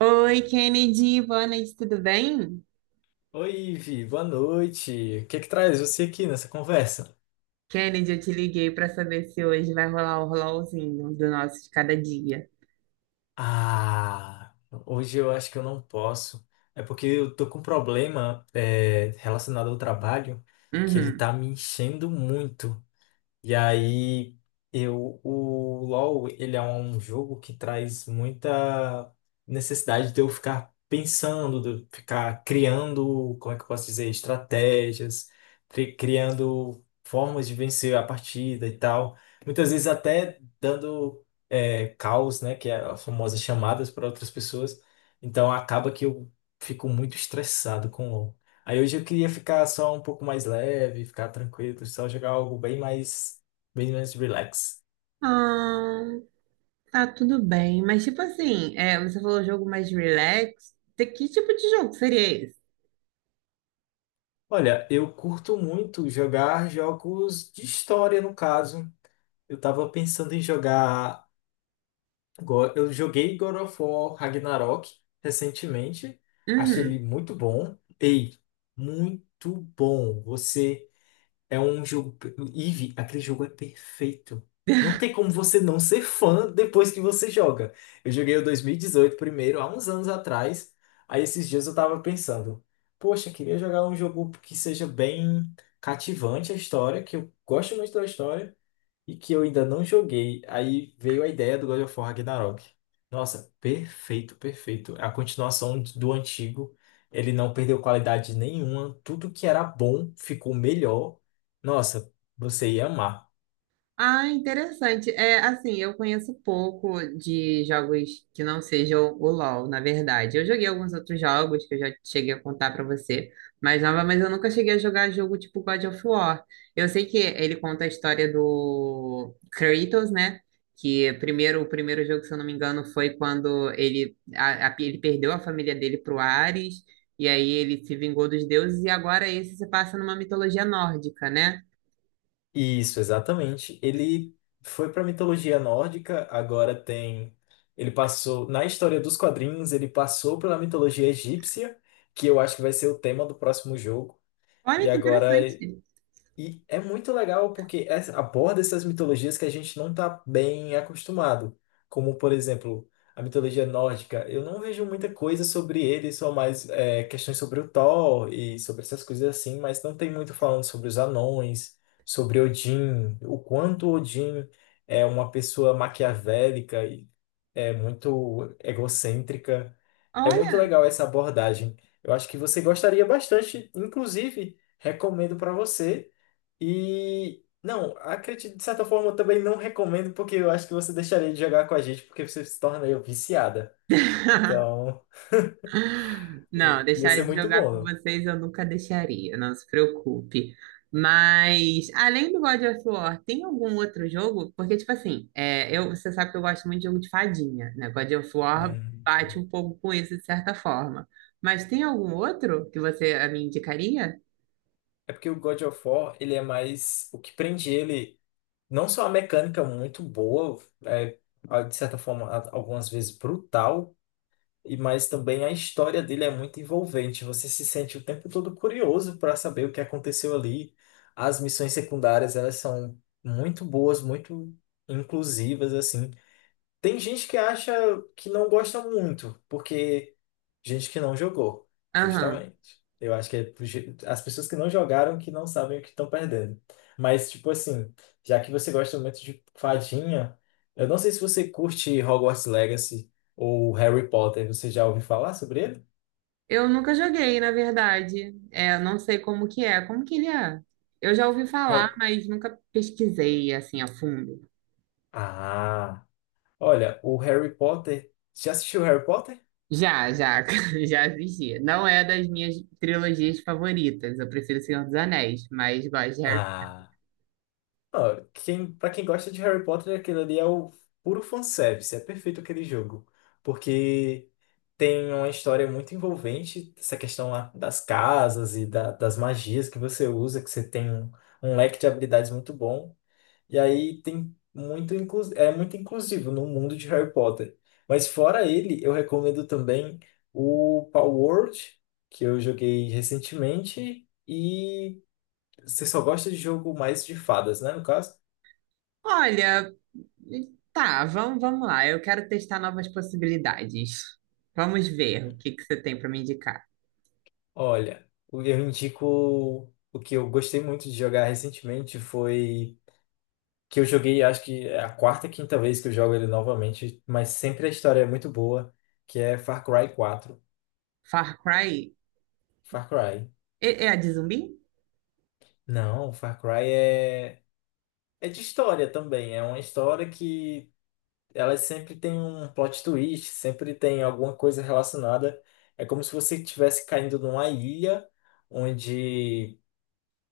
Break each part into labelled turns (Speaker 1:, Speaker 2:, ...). Speaker 1: Oi, Kennedy, boa noite, tudo bem?
Speaker 2: Oi, Vi, boa noite. O que que traz você aqui nessa conversa?
Speaker 1: Kennedy, eu te liguei para saber se hoje vai rolar o rolãozinho do nosso de cada dia.
Speaker 2: Ah, hoje eu acho que eu não posso. É porque eu tô com um problema relacionado ao trabalho que ele
Speaker 1: Uhum.
Speaker 2: tá me enchendo muito. E aí, eu, o LoL, ele é um jogo que traz muita necessidade de eu ficar pensando, de eu ficar criando, como é que eu posso dizer, estratégias, criando formas de vencer a partida e tal. Muitas vezes até dando calls, né, que é as famosas chamadas para outras pessoas. Então, acaba que eu fico muito estressado com o LoL. Aí hoje eu queria ficar só um pouco mais leve, ficar tranquilo, só jogar algo bem mais relax.
Speaker 1: Ah, tá tudo bem, mas tipo assim, é, você falou jogo mais relax. Que tipo de jogo seria esse?
Speaker 2: Olha, eu curto muito jogar jogos de história, no caso. Eu tava pensando em jogar. Eu joguei God of War Ragnarok recentemente. Achei
Speaker 1: Uhum.
Speaker 2: ele muito bom. Ei, muito bom. Você. É um jogo. Eve, aquele jogo é perfeito. Não tem como você não ser fã depois que você joga. Eu joguei o 2018 primeiro, há uns anos atrás. Aí esses dias eu tava pensando, poxa, queria jogar um jogo que seja bem cativante a história, que eu gosto muito da história, e que eu ainda não joguei. Aí veio a ideia do God of War Ragnarok. Nossa, perfeito, perfeito. É a continuação do antigo. Ele não perdeu qualidade nenhuma. Tudo que era bom ficou melhor. Nossa, você ia amar.
Speaker 1: Ah, interessante. É, assim, eu conheço pouco de jogos que não sejam o LoL, na verdade. Eu joguei alguns outros jogos que eu já cheguei a contar pra você, mas eu nunca cheguei a jogar jogo tipo God of War. Eu sei que ele conta a história do Kratos, né? Que primeiro, o primeiro jogo, se eu não me engano, foi quando ele, ele perdeu a família dele pro Ares, e aí ele se vingou dos deuses, e agora esse se passa numa mitologia nórdica, né?
Speaker 2: Isso, exatamente. Ele foi para mitologia nórdica, agora tem. Ele passou. Na história dos quadrinhos, ele passou pela mitologia egípcia, que eu acho que vai ser o tema do próximo jogo.
Speaker 1: Olha
Speaker 2: E
Speaker 1: que
Speaker 2: agora
Speaker 1: interessante.
Speaker 2: E é muito legal porque aborda essas mitologias que a gente não está bem acostumado. Como, por exemplo, a mitologia nórdica. Eu não vejo muita coisa sobre ele, só mais questões sobre o Thor e sobre essas coisas assim, mas não tem muito falando sobre os anões, sobre Odin, o quanto Odin é uma pessoa maquiavélica e é muito egocêntrica. É muito
Speaker 1: Olha.
Speaker 2: legal essa abordagem. Eu acho que você gostaria bastante, inclusive, recomendo para você. E não, acredito, de certa forma, eu também não recomendo, porque eu acho que você deixaria de jogar com a gente, porque você se tornaria viciada. Então,
Speaker 1: Não,
Speaker 2: ia
Speaker 1: deixar
Speaker 2: ser
Speaker 1: de
Speaker 2: muito
Speaker 1: jogar com
Speaker 2: bom.
Speaker 1: vocês eu nunca deixaria, não se preocupe. Mas, além do God of War, tem algum outro jogo? Porque, tipo assim, é, eu, você sabe que eu gosto muito de jogo de fadinha, né? God of War
Speaker 2: Hum.
Speaker 1: bate um pouco com isso, de certa forma. Mas tem algum outro que você a me indicaria?
Speaker 2: É porque o God of War, ele é mais. O que prende ele, não só a mecânica muito boa, é, de certa forma, algumas vezes brutal. E mas também a história dele é muito envolvente. Você se sente o tempo todo curioso para saber o que aconteceu ali. As missões secundárias, elas são muito boas, muito inclusivas assim. Tem gente que acha que não gosta muito, porque gente que não jogou,
Speaker 1: Aham.
Speaker 2: justamente. Eu acho que é as pessoas que não jogaram que não sabem o que estão perdendo. Mas, tipo assim, já que você gosta muito de fadinha, eu não sei se você curte Hogwarts Legacy ou Harry Potter. Você já ouviu falar sobre ele?
Speaker 1: Eu nunca joguei, na verdade. É, eu não sei como que é. Como que ele é? Eu já ouvi falar,
Speaker 2: Ho-
Speaker 1: mas nunca pesquisei, assim, a fundo.
Speaker 2: Ah, olha, o Harry Potter. Já assistiu Harry Potter?
Speaker 1: Já, já, já assisti. Não é das minhas trilogias favoritas. Eu prefiro Senhor dos Anéis, mas gosto de Harry.
Speaker 2: Ah, ó, quem, para quem gosta de Harry Potter, aquilo ali é o puro fanservice, é perfeito aquele jogo. Porque. Tem uma história muito envolvente, essa questão lá das casas e das magias que você usa, que você tem um, um leque de habilidades muito bom. E aí tem muito é muito inclusivo no mundo de Harry Potter. Mas fora ele, eu recomendo também o Palworld, que eu joguei recentemente. E você só gosta de jogo mais de fadas, né, no caso?
Speaker 1: Olha, tá, vamos lá. Eu quero testar novas possibilidades. Vamos ver o que que você tem para me indicar.
Speaker 2: Olha, eu indico o que eu gostei muito de jogar recentemente foi que eu joguei, acho que é a 4ª, 5ª vez que eu jogo ele novamente, mas sempre a história é muito boa, que é Far Cry 4.
Speaker 1: Far Cry
Speaker 2: Far Cry.
Speaker 1: é, é a de zumbi?
Speaker 2: Não, Far Cry é de história também, é uma história que ela sempre tem um plot twist, sempre tem alguma coisa relacionada. É como se você estivesse caindo numa ilha onde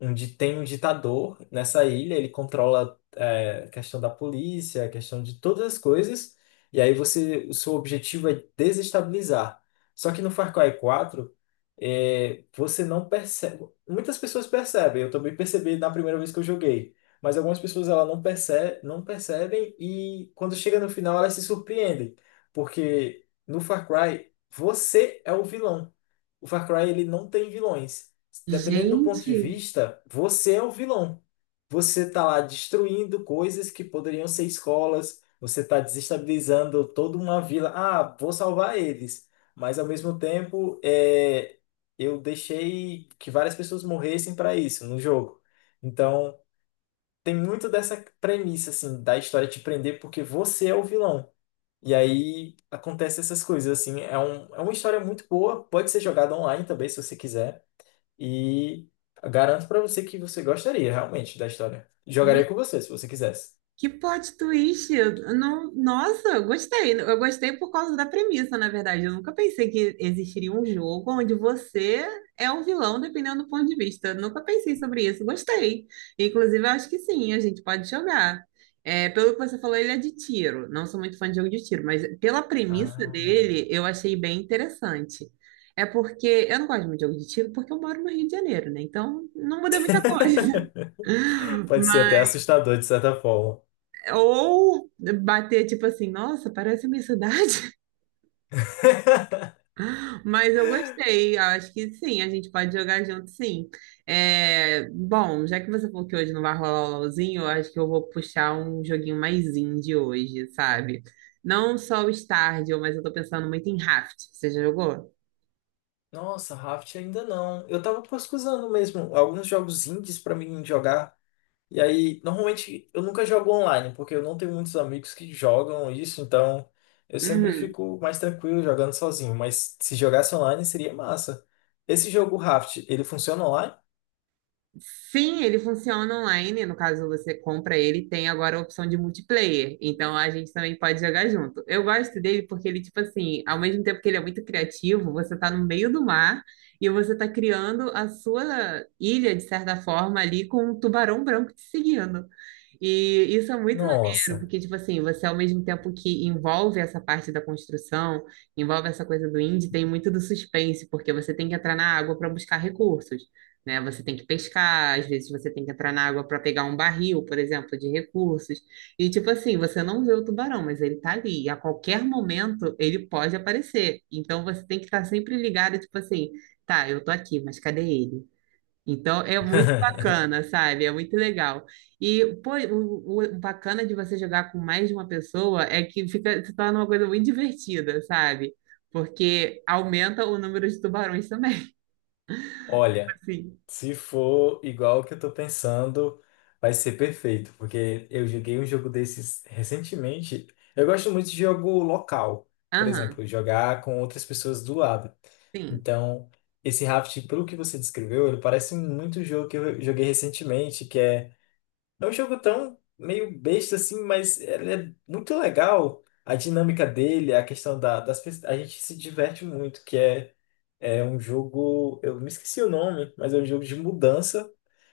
Speaker 2: tem um ditador nessa ilha, ele controla a questão da polícia, a questão de todas as coisas, e aí você, o seu objetivo é desestabilizar. Só que no Far Cry 4, é, você não percebe. Muitas pessoas percebem, eu também percebi na primeira vez que eu joguei, mas algumas pessoas ela não percebe, não percebem e quando chega no final elas se surpreendem, porque no Far Cry você é o vilão. O Far Cry ele não tem vilões, dependendo do ponto de
Speaker 1: Gente,
Speaker 2: vista, você é o vilão. Você está lá destruindo coisas que poderiam ser escolas, você está desestabilizando toda uma vila. Ah, vou salvar eles, mas ao mesmo tempo eu deixei que várias pessoas morressem para isso no jogo. Então, tem muito dessa premissa assim da história te prender porque você é o vilão. E aí acontece essas coisas assim, é uma história muito boa, pode ser jogada online também se você quiser. E garanto pra você que você gostaria realmente da história. Jogaria
Speaker 1: gente,
Speaker 2: com você, se você quisesse.
Speaker 1: que plot twist! Eu Não, nossa, eu gostei. Eu gostei por causa da premissa, na verdade. Eu nunca pensei que existiria um jogo onde você é o vilão, dependendo do ponto de vista. Eu nunca pensei sobre isso. Gostei. Inclusive, eu acho que sim, a gente pode jogar. É, pelo que você falou, ele é de tiro. Não sou muito fã de jogo de tiro, mas pela premissa
Speaker 2: Ah.
Speaker 1: dele, eu achei bem interessante. É porque eu não gosto muito de jogo de tiro porque eu moro no Rio de Janeiro, né? Então não muda muita coisa.
Speaker 2: Pode ser até
Speaker 1: Mas
Speaker 2: assustador, de certa forma.
Speaker 1: ou bater tipo assim, nossa, parece a minha cidade. Mas eu gostei, acho que sim, a gente pode jogar junto, sim. É, bom, já que você falou que hoje não vai rolar o LOLzinho, eu acho que eu vou puxar um joguinho mais indie hoje, sabe? Não só o Stardew, mas eu tô pensando muito em Raft. Você já jogou?
Speaker 2: Nossa, Raft ainda não. Eu tava pesquisando mesmo alguns jogos indies pra mim jogar. E aí, normalmente eu nunca jogo online, porque eu não tenho muitos amigos que jogam isso, então eu sempre
Speaker 1: Uhum.
Speaker 2: fico mais tranquilo jogando sozinho. Mas se jogasse online seria massa. Esse jogo Raft, ele funciona online?
Speaker 1: Sim, ele funciona online. No caso, você compra ele, e tem agora a opção de multiplayer. Então a gente também pode jogar junto. Eu gosto dele porque ele, tipo assim, ao mesmo tempo que ele é muito criativo, você tá no meio do mar e você tá criando a sua ilha, de certa forma, ali com um tubarão branco te seguindo. E isso é muito maneiro,
Speaker 2: Nossa.
Speaker 1: porque, tipo assim, você ao mesmo tempo que envolve essa parte da construção, envolve essa coisa do indie, tem muito do suspense, porque você tem que entrar na água para buscar recursos né? Você tem que pescar, às vezes você tem que entrar na água para pegar um barril, por exemplo, de recursos. E tipo assim, você não vê o tubarão, mas ele tá ali. E a qualquer momento ele pode aparecer. Então você tem que estar sempre ligado, tipo assim, tá, eu tô aqui, mas cadê ele? Então é muito bacana, sabe? É muito legal. E pô, o bacana de você jogar com mais de uma pessoa é que fica se torna uma coisa muito divertida, sabe? Porque aumenta o número de tubarões também.
Speaker 2: Olha,
Speaker 1: Assim.
Speaker 2: se for igual o que eu tô pensando, vai ser perfeito, porque eu joguei um jogo desses recentemente. Eu gosto muito de jogo local, por
Speaker 1: Aham,
Speaker 2: exemplo, jogar com outras pessoas do lado.
Speaker 1: sim.
Speaker 2: Então, esse Raft, pelo que você descreveu, ele parece muito o jogo que eu joguei recentemente, que é, é um jogo tão meio besta assim, mas ele é muito legal. A dinâmica dele, a questão da, das pessoas, a gente se diverte muito, que é é um jogo, eu me esqueci o nome, mas é um jogo de mudança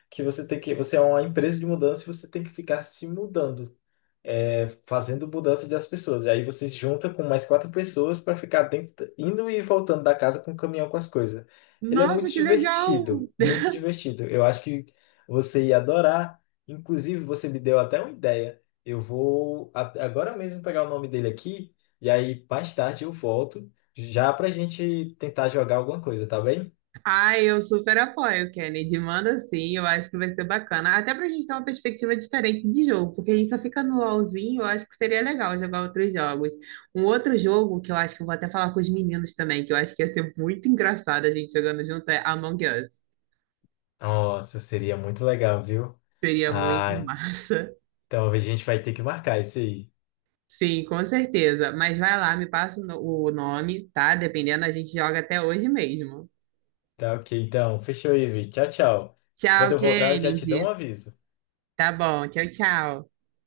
Speaker 2: que você tem que, você é uma empresa de mudança e você tem que ficar se mudando, é, fazendo mudança das pessoas. E aí você se junta com mais quatro pessoas para ficar dentro, indo e voltando da casa com o caminhão com as coisas. Ele é
Speaker 1: Nossa,
Speaker 2: muito
Speaker 1: que legal!
Speaker 2: divertido, muito divertido. Eu acho que você ia adorar. Inclusive, você me deu até uma ideia. Eu vou agora mesmo pegar o nome dele aqui e aí mais tarde eu volto já pra gente tentar jogar alguma coisa, tá bem?
Speaker 1: Ai, eu super apoio, Kennedy. Manda sim, eu acho que vai ser bacana. Até pra gente ter uma perspectiva diferente de jogo, porque a gente só fica no LOLzinho, eu acho que seria legal jogar outros jogos. Um outro jogo que eu acho que eu vou até falar com os meninos também, que eu acho que ia ser muito engraçado a gente jogando junto, é Among Us.
Speaker 2: Nossa, seria muito legal, viu?
Speaker 1: Seria muito
Speaker 2: Ah,
Speaker 1: massa.
Speaker 2: então a gente vai ter que marcar isso aí.
Speaker 1: Sim, com certeza. Mas vai lá, me passa o no- o nome, tá? Dependendo, a gente joga até hoje mesmo.
Speaker 2: Tá ok, então. Fechou, Ivi. Tchau, tchau. Quando
Speaker 1: Tchau,
Speaker 2: eu voltar, eu já te dou um
Speaker 1: Kennedy.
Speaker 2: aviso.
Speaker 1: Tá bom, tchau, tchau.